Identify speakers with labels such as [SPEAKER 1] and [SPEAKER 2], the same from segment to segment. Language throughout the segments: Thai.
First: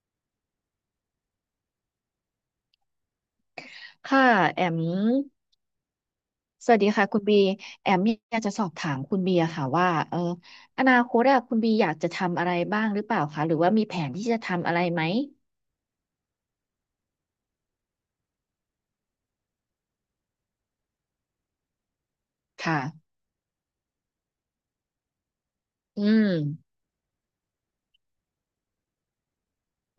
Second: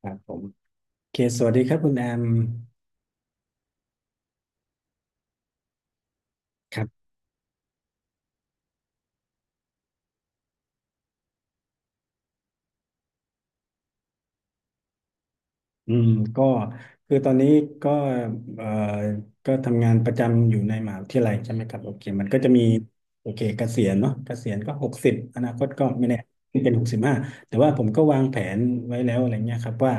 [SPEAKER 1] ครับผมโอเคสวัสดีครับคุณแอม
[SPEAKER 2] ค่ะแอมส
[SPEAKER 1] ค
[SPEAKER 2] วัส
[SPEAKER 1] รั
[SPEAKER 2] ดี
[SPEAKER 1] บ
[SPEAKER 2] ค่ะคุณบีแอมอยากจะสอบถามคุณบีอะค่ะว่าอนาคตอะคุณบีอยากจะทำอะไรบ้างหรือเปล่าคะหรือว่ามีแผนที่จะทำอะไรไหม
[SPEAKER 1] อืมก็คือตอนนี้ก็เอ่อก็ทำงานประจำอยู่ในมหาวิทยาลัยใช่ไหมครับโอเคมันก็จะมี
[SPEAKER 2] ค่ะ
[SPEAKER 1] โอเคเกษียณเนาะเกษียณก็หกสิบอนาคตก็
[SPEAKER 2] อื
[SPEAKER 1] ไม่แน่
[SPEAKER 2] ม
[SPEAKER 1] เป็นหกสิบห้าแต่ว่าผมก็วางแผนไว้แล้วอะไรเงี้ยครับว่า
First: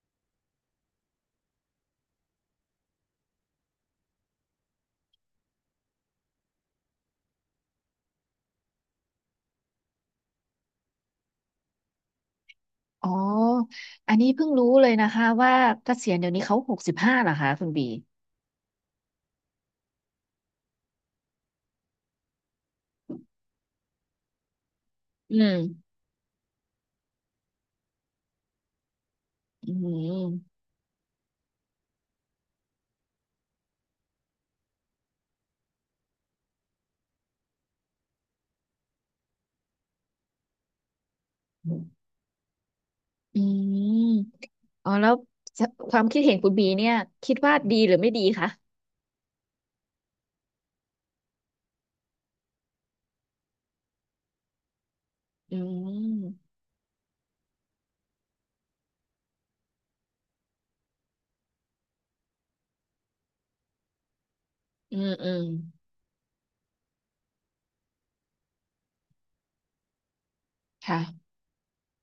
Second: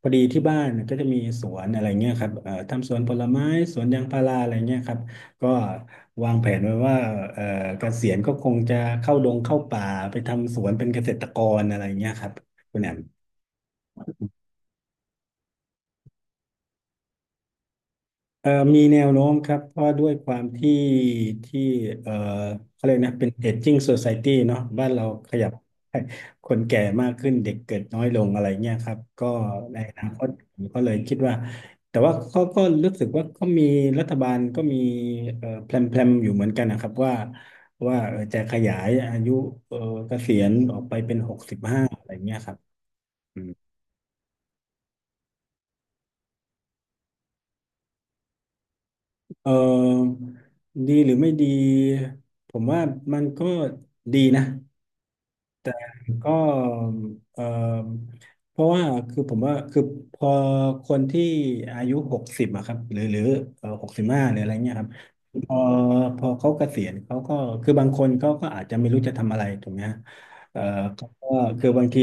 [SPEAKER 1] พอดีที่บ้านก็จะมีสวนอะไรเงี้ยครับทำสวนผลไม้สวนยางพาราอะไรเงี้ยครับก็วางแผนไว้ว่าเอ่อเกษียณก็คงจะเข้าดงเข้าป่าไปทำสวนเป็นเกษตรกรอะไรเงี้ยครับคุณแอม
[SPEAKER 2] อ๋ออันนี้เพิ่งรู้เลยนะคะว่าเกษียณเดี๋ยวนี้เขาหกสิบห้าเหรอคะคุณบี
[SPEAKER 1] มีแนวโน้มครับเพราะด้วยความที่ที่เอ่อเขาเรียกนะเป็นเอจจิ้งโซ i ายตี้เนาะบ้านเราข
[SPEAKER 2] อื
[SPEAKER 1] ยับ
[SPEAKER 2] ม
[SPEAKER 1] ให้คนแก่มากขึ้นเด็กเกิดน้อยลงอะไรเงี้ยครับก็
[SPEAKER 2] อื
[SPEAKER 1] ในอนาคตผ
[SPEAKER 2] ม
[SPEAKER 1] มก็เลยคิดว่าแต่ว่าเขาก็รู้สึกว่าก็มีรัฐบาลก็มีแพลนอยู่เหมือนกันนะครับว่าจะขยายอายุเอ่อเกษียณออกไปเป็นหกสิบห้าอะไรเงี้ยครับ
[SPEAKER 2] อืมอ๋อแล้วความคิดเห็นคุณบีเนี่ยคิดว่าดีหรือไม่ดีคะ
[SPEAKER 1] เออดีหรือไม่ดีผมว่ามันก็ดีนะ
[SPEAKER 2] อื
[SPEAKER 1] ก็
[SPEAKER 2] ม
[SPEAKER 1] เออเพราะว่าคือผมว่าคือพอคนที่อายุหกสิบอะครับหรือเออหกสิบห้าหรืออะไรเงี้ยครับ
[SPEAKER 2] อืมอืม
[SPEAKER 1] พอพอเขาเกษียณเขาก็คือบางคนเขาก็อาจจะไม่รู้จะทำอะไรถูกไหมฮะเอ่อเขาก็
[SPEAKER 2] ค่ะ
[SPEAKER 1] คือบางที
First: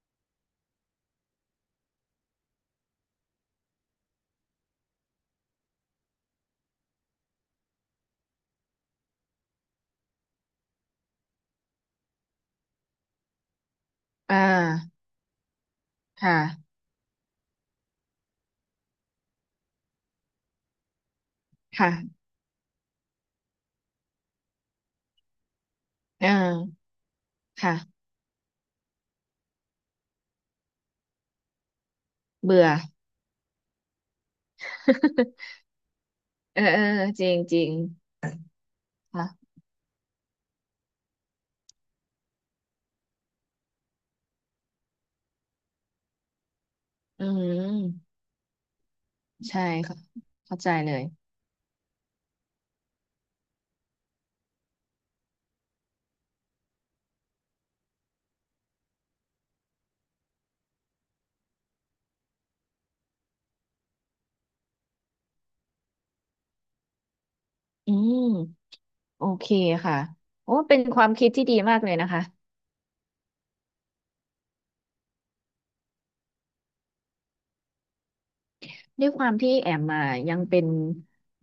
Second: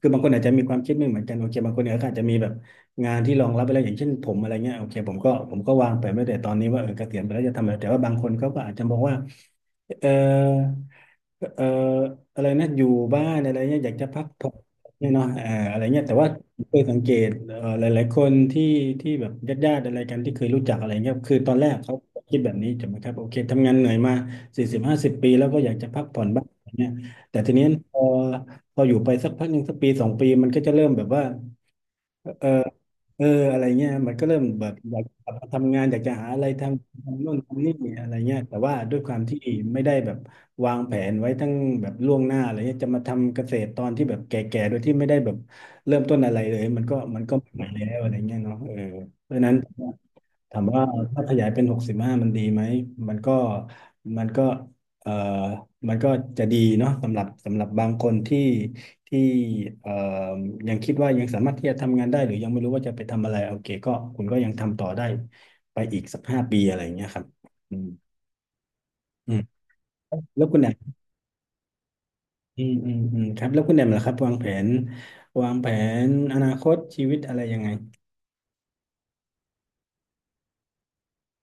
[SPEAKER 1] คือบางคนอาจจะมีความคิดไม่เหมือนกันโอเคบางคนเนี่ยก็อาจจะมีแบบงานที่รองรับไปแล้วอย่างเช่นผมอะไรเงี้ยโอเคผมก็วางไปไม้แต่ตอนนี้ว่าเออเกษียณไปแล้วจะทำอะไรแต่ว่าบางคนเขาก็อาจจะมองว่าเออ เอ่ออะไรนะอยู่บ้านอะไรเนี้ยอยากจะพัก
[SPEAKER 2] อ่
[SPEAKER 1] ผ่อน
[SPEAKER 2] า
[SPEAKER 1] เนี่ยเนาะอ่าอะไรเนี้ยแต่ว่า
[SPEAKER 2] ค่ะ
[SPEAKER 1] เคยสังเกตหลายๆคนที่ที่แบบญาติๆอะไรกันที่เคยรู้จักอะไรเงี้ยคือตอนแรกเขา
[SPEAKER 2] ค่ะ
[SPEAKER 1] คิดแบบนี้ถูกไหมครับโอเคทำงานเหนื่อยมาสี่สิบห้าสิบปีแล้วก็อยากจะพักผ่อ
[SPEAKER 2] เอ
[SPEAKER 1] นบ้างอะไร
[SPEAKER 2] อ
[SPEAKER 1] เนี้ยแต่ทีนี้พอ
[SPEAKER 2] ค่ะ
[SPEAKER 1] พออยู่ไปสักพักหนึ่งสักปีสองปีมันก็จะเริ่มแบบว่าเออ
[SPEAKER 2] เบื่อ
[SPEAKER 1] เอออะไรเงี้ยมันก็เริ่มแบบอยากกลับมา ทำงานอยากจะหาอะไร
[SPEAKER 2] เอ
[SPEAKER 1] ท
[SPEAKER 2] อเออ
[SPEAKER 1] ำ
[SPEAKER 2] จ
[SPEAKER 1] ทำ
[SPEAKER 2] ริ
[SPEAKER 1] นู่น
[SPEAKER 2] งจริ
[SPEAKER 1] ทำ
[SPEAKER 2] ง
[SPEAKER 1] นี่อะไรเงี้ยแต่ว่าด้วยความที่
[SPEAKER 2] ค่ะ
[SPEAKER 1] ไม่ได้แบบวางแผนไว้ทั้งแบบล่วงหน้าอะไรเงี้ยจะมาทำเกษตรตอนที่แบบแก่ๆโดยที่ไม่ได้แบบเริ่มต้นอะไรเลยมันก็มั
[SPEAKER 2] อื
[SPEAKER 1] นก็ไม่ไหวแล้วอะไร
[SPEAKER 2] ม
[SPEAKER 1] เงี้ยเนาะเออเพราะฉะนั้น
[SPEAKER 2] ใช่ค่ะ
[SPEAKER 1] ถา
[SPEAKER 2] เข้า
[SPEAKER 1] ม
[SPEAKER 2] ใจ
[SPEAKER 1] ว่า
[SPEAKER 2] เลย
[SPEAKER 1] ถ้าขยายเป็นหกสิบห้ามันดีไหมมันก็มันก็เอ่อมันก็จะดีเนาะสำหรับสำหรับบางคนที่ที่เอ่อยังคิดว่ายังสามารถที่จะทำงานได้หรือยังไม่รู้ว่าจะไปทำอะไรโอเคก็คุณก็ยังทำต่อได้ไปอีกสักห้าปีอะไรอย่างเงี้ยครับอืม
[SPEAKER 2] อืมโอ
[SPEAKER 1] อืม
[SPEAKER 2] เคค่ะ
[SPEAKER 1] แล้ว
[SPEAKER 2] โอ้
[SPEAKER 1] คุณแอม
[SPEAKER 2] เป็นความคิดที่ดีมากเลยนะคะ
[SPEAKER 1] อืมอืมอืมครับแล้วคุณแอมล่ะครับวางแผนอนาคตชีวิตอะไรยังไง
[SPEAKER 2] ด้วยความที่แอมมายังเป็น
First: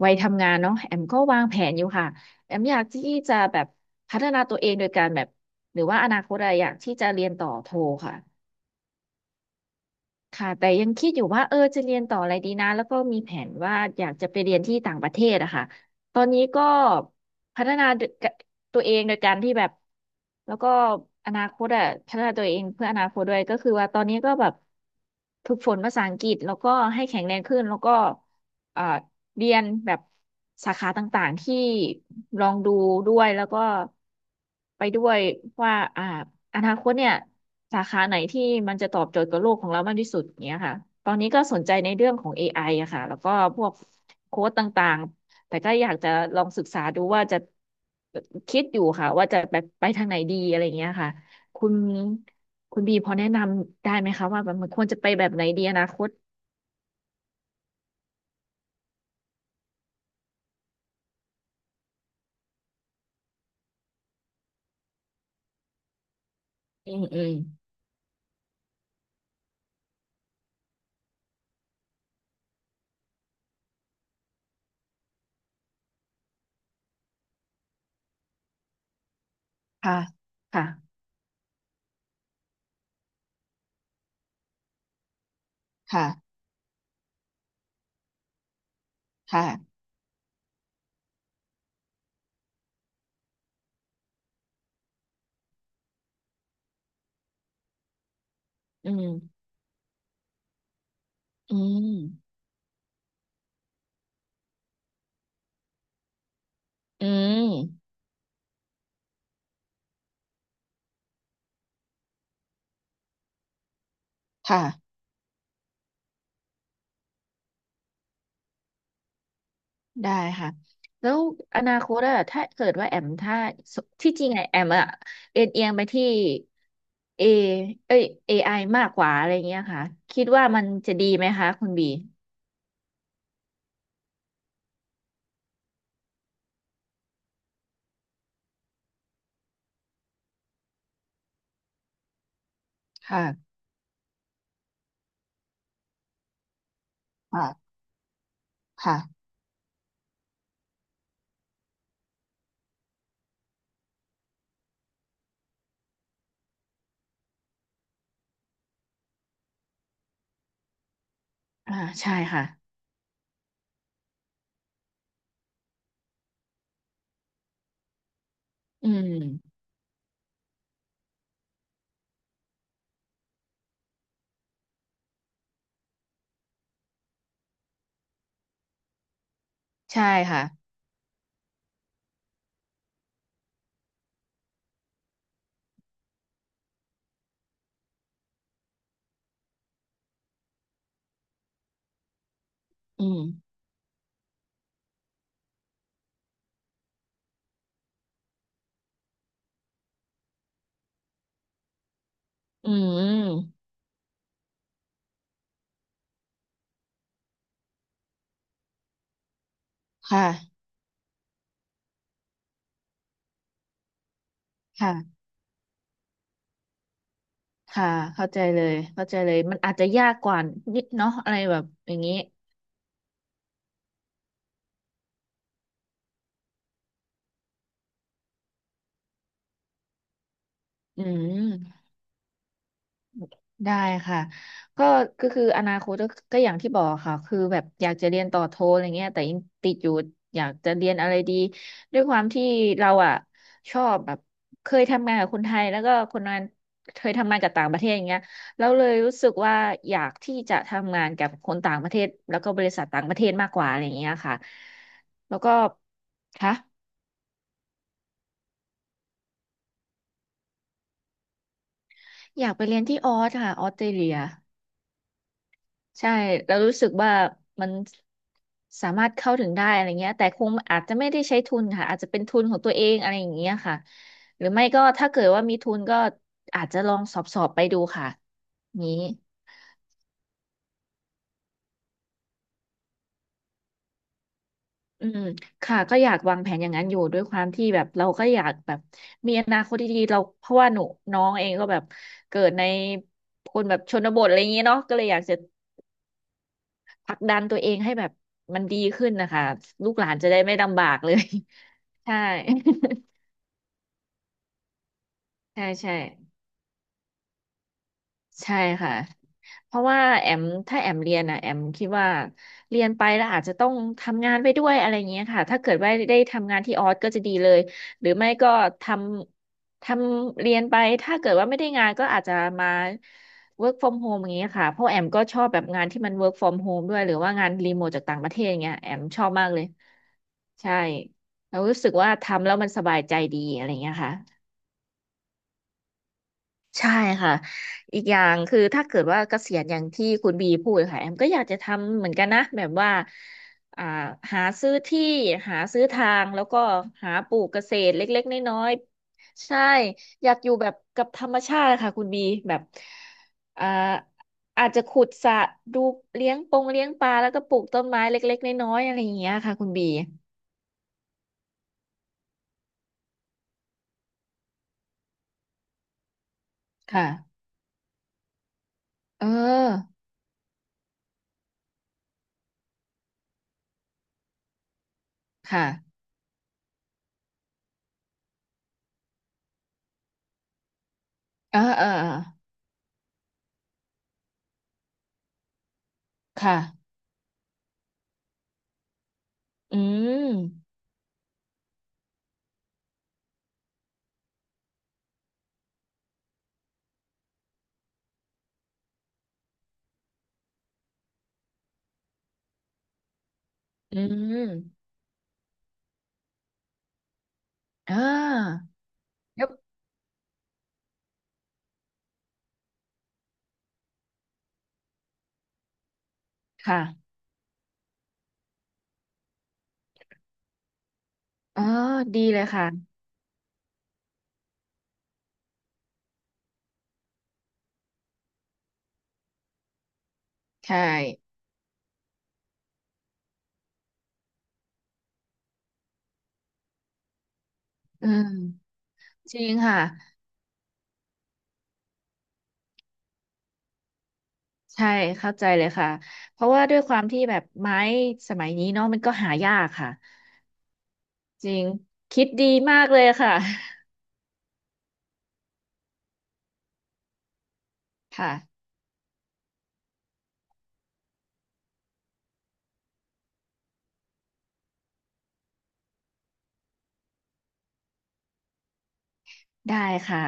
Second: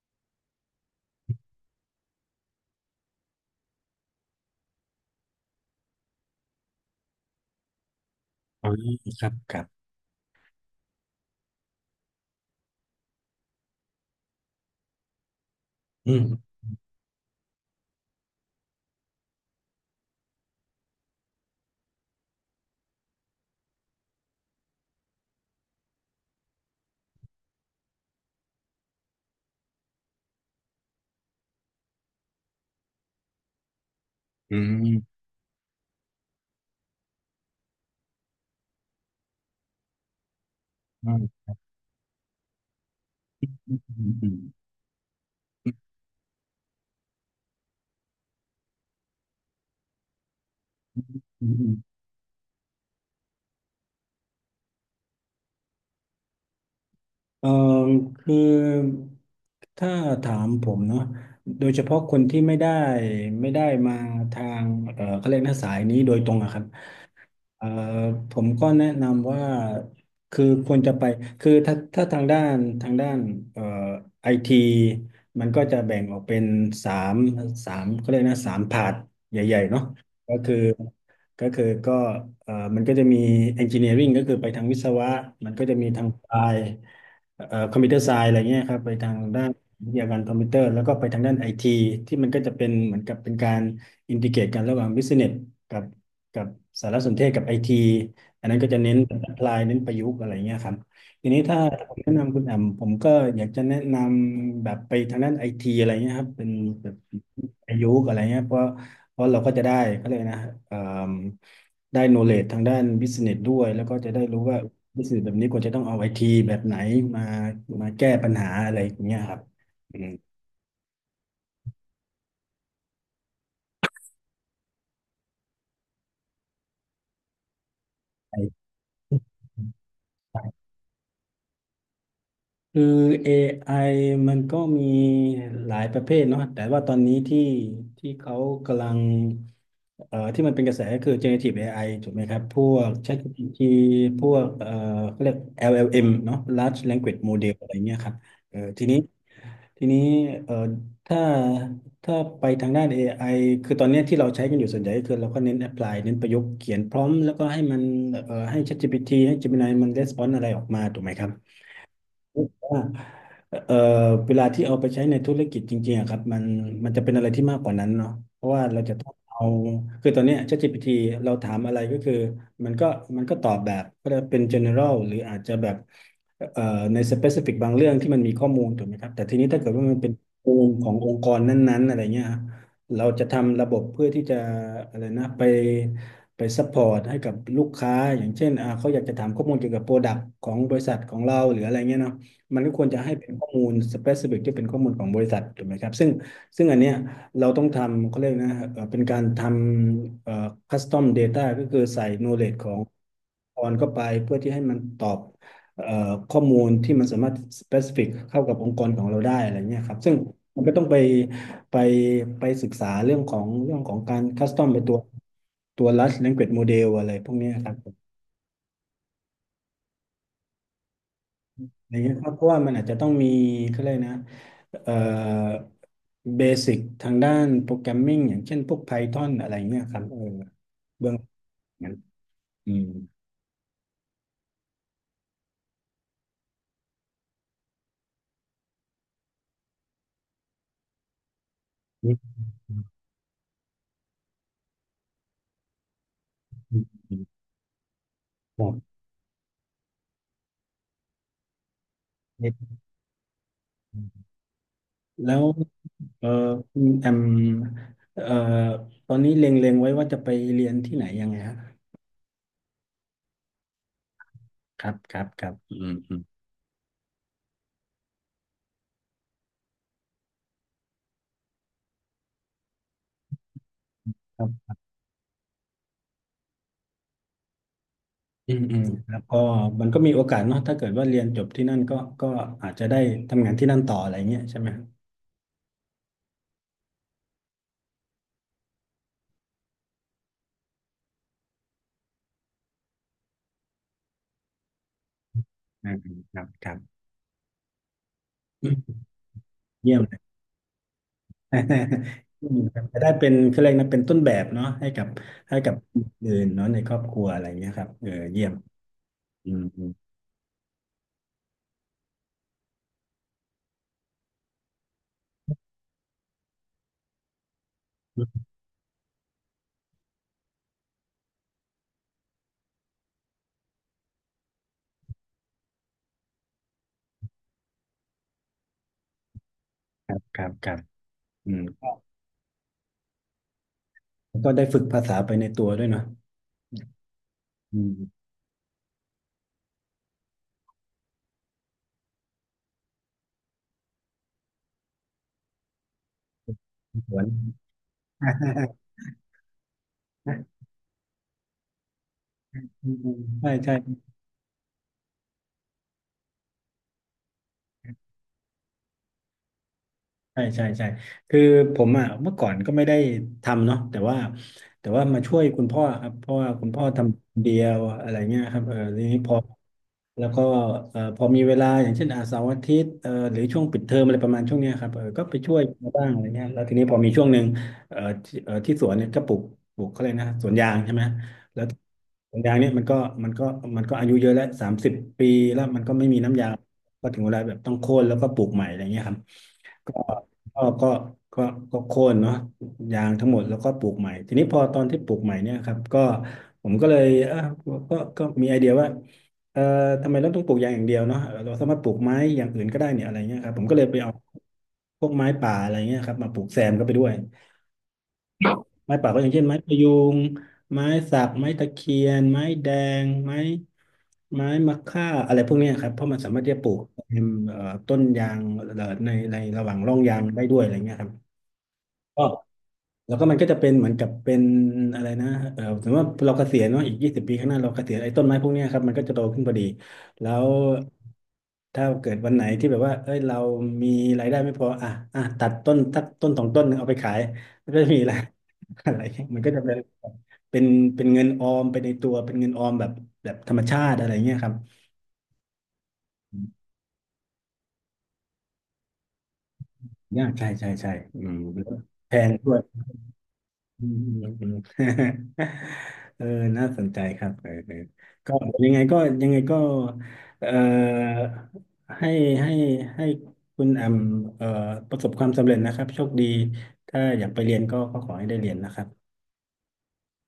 [SPEAKER 2] วัยทำงานเนาะแอมก็วางแผนอยู่ค่ะแอมอยากที่จะแบบพัฒนาตัวเองโดยการแบบหรือว่าอนาคตอะอยากที่จะเรียนต่อโทค่ะ
[SPEAKER 1] อ๋อครับครับ
[SPEAKER 2] ค่ะแต่ยังคิดอยู่ว่าจะเรียนต่ออะไรดีนะแล้วก็มีแผนว่าอยากจะไปเรียนที่ต่างประเทศอะค่ะ
[SPEAKER 1] อื
[SPEAKER 2] ตอนนี้
[SPEAKER 1] ม
[SPEAKER 2] ก็พัฒนาตัวเองโดยการที่แบบแล้วก็อนาคตอะพัฒนาตัวเองเพื่ออนาคตด้วยก็คือว่าตอนนี้ก็แบบฝึกฝนภาษาอังกฤษแล้วก็ให้แข็งแรงขึ้นแล้วก็เอ่อเรียนแบบสาขาต่างๆที่ลองดูด้วยแล้วก็
[SPEAKER 1] อื
[SPEAKER 2] ไปด้วย
[SPEAKER 1] ม
[SPEAKER 2] ว่าอ่าอนาคตเนี่ยสาขาไหนที่มันจะตอบโจทย์กับโลกของเรามากที่สุดอย่างเงี้ยค่ะต
[SPEAKER 1] อื
[SPEAKER 2] อนนี้
[SPEAKER 1] ม
[SPEAKER 2] ก็สนใจในเรื่องของเอไออะค่ะแล้วก็พวก
[SPEAKER 1] อืมอืม
[SPEAKER 2] โค้ดต่างๆแต่ก็อยากจะลองศึกษาดูว่าจะคิดอยู่ค่ะว่าจะไปทางไหนดีอะไรอย่างเงี้ยค่ะ
[SPEAKER 1] อื
[SPEAKER 2] คุณ
[SPEAKER 1] ม
[SPEAKER 2] คุณบีพอแนะนำได้ไหมคะว่ามันควรจะไปแบบไหนดีอนาคต
[SPEAKER 1] เออคือถ้าถามผมเนาะโดยเฉพาะคนที่ไม่ได้มาทางเออเขาเรียกนะสายนี้โดยตรงอะครับ
[SPEAKER 2] อืมอืม
[SPEAKER 1] เออผมก็แนะนำว่าคือควรจะไปคือถ้าถ้าทางด้านเอ่อไอทีมันก็จะแบ่งออกเป็นสามสามเขาเรียกนะสามพาร์ทใหญ่ๆเนาะ
[SPEAKER 2] ค่ะ
[SPEAKER 1] ก็คือ
[SPEAKER 2] ค่ะ
[SPEAKER 1] ก็คือก็มันก็จะมี engineering ก็คือไปทางวิศวะมันก็จะมีทา
[SPEAKER 2] ค่ะ
[SPEAKER 1] งไฟ คอมพิวเตอร์ไซน์อะไรเงี้ยครับไปทางด้าน
[SPEAKER 2] ค่ะ
[SPEAKER 1] วิทยาการคอมพิวเตอร์แล้วก็ไปทางด้านไอทีที่มันก็จะเป็นเหมือนกับเป็นการอินทิเกรตกันระหว่างบิสเนสกับกับสารสนเทศกับไอทีอันนั้นก็จะ
[SPEAKER 2] อื
[SPEAKER 1] เน้น
[SPEAKER 2] ม
[SPEAKER 1] แอ p พลายเน้นประยุกต์อะไรเงี้ยครับทีนี้
[SPEAKER 2] อื
[SPEAKER 1] ถ้า
[SPEAKER 2] ม
[SPEAKER 1] ผมแนะนำคุณแอมผมก็อยากจะแนะนำแบบไปทางด้านไอทีอะไรเงี้ยครับเป็นแบบ
[SPEAKER 2] อืม
[SPEAKER 1] ประยุกต์อะไรเงี้ยเพราะเราก็จะได้ก็เลยกนะ ได้โนเล e ทางด้านบิสเนสด้วยแล้วก็จะได้รู้ว่า
[SPEAKER 2] ค่ะ
[SPEAKER 1] s ิส e s s แบบนี้ควรจะต้องเอาไอทีแบบไหนมามาแก้ปัญหาอะไรอย่างเงี้ยครับอืม
[SPEAKER 2] ได้ค่ะแล้วอนาคตอะถ้าเกิดว่าแอมถ้าสที่จริงไงแอมอะเอ็นเอียงไปที่เอเอ้ยเอ
[SPEAKER 1] ไอ
[SPEAKER 2] ไอ
[SPEAKER 1] ้
[SPEAKER 2] มากกว่าอะไรเงี้ยค่ะคิดว่ามันจะดีไหมคะคุณบี
[SPEAKER 1] คือ AI มันก็มีหลายประเภทเนาะแต่ว่าตอนนี้ที่ที่เขากำลังที่มันเป็นกระแสก็คือ generative AI ถูกไหมครับพวก
[SPEAKER 2] ค่ะ
[SPEAKER 1] ChatGPT พวกเขาเรียก LLM เอ็มเนาะ Large Language Model อะ
[SPEAKER 2] ค่ะ
[SPEAKER 1] ไรเงี้ยครับเออที
[SPEAKER 2] ค่ะ
[SPEAKER 1] นี้ ทีนี้เอ่อถ้าถ้าไปทางด้าน AI คือตอนเนี้ยที่เราใช้กันอยู่ส่วนใหญ่ก็คือเราก็เน้น apply เน้นประยุกต์เขียนพร้อมแล้วก็ให้มันให้ ChatGPT ให้ Gemini มัน response อะไรออกมาถูกไหมครับ
[SPEAKER 2] อ่าใช่ค่ะ
[SPEAKER 1] ว่าเอ่อเวลาที่เอาไปใช้ในธุรกิจจริงๆอะครับมันจะเป็นอะไรที่มากกว่านั้นเนาะเพราะว่าเรา
[SPEAKER 2] อื
[SPEAKER 1] จะต้
[SPEAKER 2] ม
[SPEAKER 1] องเอาคือตอนเนี้ย ChatGPT เราถามอะไรก็คือมันก็มันก็ตอบแบบก็จะเป็น general หรืออาจจะแบบ เอ่อในสเปซิฟิกบางเรื่องที่มันมีข้อมูลถูกไหมครับแต่ทีนี้ถ้าเกิดว่ามัน
[SPEAKER 2] ใช่
[SPEAKER 1] เป็น
[SPEAKER 2] ค่ะ
[SPEAKER 1] ข้อมูลขององค์กรนั้นๆอะไรเงี้ยฮะเราจะทำระบบเพื่อที่จะอะไรนะไปซัพพอร์ตให้กับลูกค้าอย่างเช่นอ่าเขาอยากจะถามข้อมูลเกี่ยวกับโปรดักต์ของบริษัทของเราหรืออะไรเงี้ยเนาะมันก็ควรจะ
[SPEAKER 2] อื
[SPEAKER 1] ให้
[SPEAKER 2] ม
[SPEAKER 1] เป็นข้อมูลสเปซิฟิกที่เป็นข้อมูลของบริษัทถูกไหมครับซึ่งอันเนี้ยเราต้องทำเขาเรียกนะเป็นการทำคัสตอม data ก็คือใส่ knowledge ข
[SPEAKER 2] อื
[SPEAKER 1] อง
[SPEAKER 2] ม
[SPEAKER 1] พรเข้าไปเพื่อที่ให้มันตอบเอ่อข้อมูลที่มันสามารถ specific เข้ากับองค์กรของเราได้อะไรเงี้ยครับซึ่ง
[SPEAKER 2] ค่ะ
[SPEAKER 1] มันก็ต้องไปไปศึกษาเรื่องของการ custom ไปตัว
[SPEAKER 2] ค่ะ
[SPEAKER 1] ตัว large language model อะไรพวกเนี้ยครับ
[SPEAKER 2] ค่ะเข้าใจเลยเข้าใจเลยมันอาจจะยากกว่านิดเนาะอะไรแบบ
[SPEAKER 1] อะ
[SPEAKER 2] อ
[SPEAKER 1] ไร
[SPEAKER 2] ย่าง
[SPEAKER 1] เงี้
[SPEAKER 2] นี้
[SPEAKER 1] ยครับเพราะว่ามันอาจจะต้องมีเขาเลยกนะเอ่อเบสิกทางด้านโปรแกรมมิ่งอย่างเช่นพวก Python อะไรเงี้ยครับเออ
[SPEAKER 2] อื
[SPEAKER 1] เบื้องหง
[SPEAKER 2] ม
[SPEAKER 1] นั้นอืม
[SPEAKER 2] ได้ค่ะก็ก็คืออนาคตก็ก็อย่างที่บอกค่ะคือแบบอยากจะเรียนต่อโทอะไรเงี้ยแต่ยังติดอยู่อยากจะเรียนอะไรดีด้วยความที่เราอ่ะชอบแบบเคยทำงานกับคนไทยแล้วก็คนงานเคยทำงานกับต่างประเทศอย่างเงี้ย
[SPEAKER 1] ครั
[SPEAKER 2] เราเลย
[SPEAKER 1] บ
[SPEAKER 2] รู้สึกว่าอยากที่จะทำงานกับคนต่างประเทศแล้วก็บริษัทต่างประเทศมากกว่าอะไรอย่างเงี้ยค่ะ
[SPEAKER 1] แล้
[SPEAKER 2] แล้ว
[SPEAKER 1] ว
[SPEAKER 2] ก็
[SPEAKER 1] เออ
[SPEAKER 2] ค่ะ
[SPEAKER 1] คุณแอมเอ่อตอนนี้เล็งๆไว้ว่าจะไปเรียนที่ไหนยังไงฮะ
[SPEAKER 2] อยากไปเรียนที่ออสค่ะออสเตรเลีย
[SPEAKER 1] ครับครับครับอืม
[SPEAKER 2] ใช่
[SPEAKER 1] อืม
[SPEAKER 2] เรารู้สึกว่ามันสามารถเข้าถึงได้อะไรเงี้ยแต่คงอาจจะไม่ได้ใช้ทุนค่ะอาจจะเป็นทุนของตัวเองอะไรอย่างเงี้ยค่ะ
[SPEAKER 1] ค
[SPEAKER 2] ห
[SPEAKER 1] ร
[SPEAKER 2] รือไม่
[SPEAKER 1] ับ
[SPEAKER 2] ก็ถ้าเกิดว่ามีทุนก็อาจจะลองสอบไปดูค่ะ
[SPEAKER 1] อืมอืม
[SPEAKER 2] นี้
[SPEAKER 1] แล้วก็มันก็มีโอกาสเนาะถ้าเกิดว่าเรียนจบที่นั่นก็ก็อาจจะได้ทำงานที่นั่นต่ออะไรเงี้ยใช่ไหมครับ
[SPEAKER 2] อืมค่ะก็อยากวางแผนอย่างนั้นอยู่ด้วยความที่แบบเราก็อยากแบบมีอนาคตที่ดีเราเพราะว่าหนูน้องเองก็แบบเกิดในคนแบบชนบทอะไรอย่างเงี้ยเนาะก็เลยอยากจะ
[SPEAKER 1] อืมอืมครับครับ
[SPEAKER 2] ผลักดันตัวเองให้แบบมัน
[SPEAKER 1] อื
[SPEAKER 2] ดี
[SPEAKER 1] ม
[SPEAKER 2] ขึ้นนะคะลู
[SPEAKER 1] เยี่
[SPEAKER 2] ก
[SPEAKER 1] ยม
[SPEAKER 2] ห ลา
[SPEAKER 1] เล
[SPEAKER 2] น
[SPEAKER 1] ย
[SPEAKER 2] จะได้ไม่ลำบากเลย ใช่
[SPEAKER 1] อืมครับ จะได้เป็นคือเรียกนะเป็นต้นแบบเนาะให้กับให้
[SPEAKER 2] ใช่
[SPEAKER 1] กับ
[SPEAKER 2] ใช่
[SPEAKER 1] คนอื่นเนาะในครอบครัวอะไรเงี้ยครับเออเยี่ยม
[SPEAKER 2] ใช่ค่ะ
[SPEAKER 1] อืม
[SPEAKER 2] เพ
[SPEAKER 1] อื
[SPEAKER 2] ราะ
[SPEAKER 1] ม
[SPEAKER 2] ว่าแอมถ้าแอมเรียนอ่ะแอมคิดว่าเรียนไปแล้วอาจจะต้องทำงานไปด้วยอะไรเงี้ยค่ะถ้าเกิดว่าได้ทำงานที่ออสก็จะดีเลยหรือไม่ก็ทำทำเรียนไปถ้าเกิดว่าไม่ได้งานก็อาจจะมา work from home อย่างเงี้ยค่ะเพราะแอมก็ชอบแบบงานที่มัน work from home ด้วยหรือว่างานรีโมทจากต่างประเทศอย่างเงี้ยแอมชอบมากเลย
[SPEAKER 1] ครับครับค
[SPEAKER 2] ใช่
[SPEAKER 1] รับอื
[SPEAKER 2] เรา
[SPEAKER 1] ม
[SPEAKER 2] รู้
[SPEAKER 1] ก็
[SPEAKER 2] สึกว่าทำแล้วมันสบายใจดีอะไรเงี้ยค่ะ
[SPEAKER 1] ก็ได้ฝึกภาษาไปในตัวด้วยเนาะ
[SPEAKER 2] ใช่ค่ะ
[SPEAKER 1] อื
[SPEAKER 2] อีก
[SPEAKER 1] ม
[SPEAKER 2] อย่างคือถ้าเกิดว่าเกษียณอย่างที่คุณบีพูดค่ะแอมก็อยากจะทำเหมือนกันนะแบบว่าอ่าหาซื้อที่หาซื้อทางแล้วก็หาปลูกเกษตรเล็กๆน้อย ๆใช่อยากอยู่แบบกับธรรมชาติค่ะคุณบีแบบ
[SPEAKER 1] ใช่
[SPEAKER 2] อ่า
[SPEAKER 1] ใช่
[SPEAKER 2] อาจจะขุดสระดูเลี้ยงปงเลี้ยงปลาแล้วก็ปลูกต้นไม้เล็กๆน้อยๆอะไรอย่างเงี้ยค่ะคุณบี
[SPEAKER 1] ใช่ใช่ใช่คือผมอ่ะเมื่อก่อนก็ไม่ได้ทำเนาะแต่ว่าแต่ว่ามาช่วยคุณพ่อครับเพราะว่าคุณพ่อ
[SPEAKER 2] ค่ะ
[SPEAKER 1] ทำคนเดียวอะไรเงี้ยครับเออทีนี้
[SPEAKER 2] เอ
[SPEAKER 1] พอ
[SPEAKER 2] อ
[SPEAKER 1] แล้วก็พอมีเวลาอย่างเช่นอาเสาร์อาทิตย์หรือช่วงปิดเทอมอะไรประมาณช่วงเนี้ยครับเออก็ไปช่วย
[SPEAKER 2] ค่ะ
[SPEAKER 1] มาบ้างอะไรเงี้ยแล้วทีนี้พอมีช่วงหนึ่งที่สวนเนี่ยก็ปลูกเขาเลยกนะสวนยางใช่ไหม
[SPEAKER 2] เออ
[SPEAKER 1] แล้ว
[SPEAKER 2] เออเออ
[SPEAKER 1] สวนยางเนี่ยมันก็มันก็อายุเยอะแล้ว30ปีแล้วมันก็ไม่มีน้ำยาง
[SPEAKER 2] ค่ะ
[SPEAKER 1] ก็ถึงเวลาแบบต้องโค่นแล้วก็ปลูกใหม่อะไรเงี้ยครับ
[SPEAKER 2] อื
[SPEAKER 1] ก็
[SPEAKER 2] ม
[SPEAKER 1] ก็ก็ก็ก็โค่นเนาะยางทั้งหมดแล้วก็ปลูกใหม่ทีนี้พอตอนที่ปลูกใหม่เนี่ยครับก็ผมก็เลยเออก็มีไอเดียว่าเอ่อทำไมเราต้องปลูกยางอย่างเดียวเนาะเราสามารถปลูกไม้อย่างอื่นก็ได้เนี่ยอะไรเงี้ยครับผมก็เลยไป
[SPEAKER 2] อื
[SPEAKER 1] เอา
[SPEAKER 2] ม
[SPEAKER 1] พวกไม้ป่าอะไรเงี้ยครับมาปลูกแซมเข้าไปด้วย
[SPEAKER 2] อ่า
[SPEAKER 1] ไม้ป่าก็อย่าง
[SPEAKER 2] แล
[SPEAKER 1] เช่นไม้พะยูงไม้สักไม้ตะเคียนไม้แดงไม้มะค่าอะไรพวกเนี้ยครับเพราะมันสามารถที่จะปลูกเต
[SPEAKER 2] ค่ะ
[SPEAKER 1] ็มต้นยางในระหว่างร่องยางได้ด้วยอะไรเงี้ยครับ
[SPEAKER 2] อ๋อ ดี
[SPEAKER 1] ก็
[SPEAKER 2] เลยค่ะ
[SPEAKER 1] แล้วก็มันก็จะเป็นเหมือนกับเป็นอะไรนะเออสมมติว่าเราเกษียณเนาะอีก20ปีข้างหน้าเราเกษียณไอ้ต้นไม้พวกเนี้ยครับมันก็จะโตขึ้นพอดีแล้ว
[SPEAKER 2] ใช่
[SPEAKER 1] ถ้าเกิดวันไหนที่แบบว่าเอ้ยเรามีรายได้ไม่พออ่ะอ่ะตัดต้นสองต้นหนึ่งเอาไปขายมันก็จะมี
[SPEAKER 2] อื
[SPEAKER 1] อะไร
[SPEAKER 2] ม
[SPEAKER 1] อะไรเงี้ย
[SPEAKER 2] จ
[SPEAKER 1] มัน
[SPEAKER 2] ริ
[SPEAKER 1] ก็
[SPEAKER 2] ง
[SPEAKER 1] จะ
[SPEAKER 2] ค่ะ
[SPEAKER 1] เป็นเป็นเงินออมไปในตัว เป็นเงินออมแบบธรรมชาติอะไรเงี้ยครับ
[SPEAKER 2] ใช่ เข้าใจเลยค่ะ เพราะว่าด้วยความที่แบบไม้สมัยนี้เนาะมันก็หายากค่ะ
[SPEAKER 1] ยากใช่ใช่ใช่อืม
[SPEAKER 2] จริง
[SPEAKER 1] แพ
[SPEAKER 2] คิด
[SPEAKER 1] ง
[SPEAKER 2] ดี
[SPEAKER 1] ด้วย
[SPEAKER 2] มากเลยค่ะ
[SPEAKER 1] อืมอืมอืม เออน่าสนใจครับเออเออ ก็ยั
[SPEAKER 2] ค่ะ
[SPEAKER 1] งไงก็ยังไงก็เอ่อให้ให้ให้คุณแอมเอ่อประสบความสำเร็จนะครับโชคดีถ้าอยากไปเรียนก็ก็ขอให้ได้เรียนนะครับ
[SPEAKER 2] ได้ค่ะ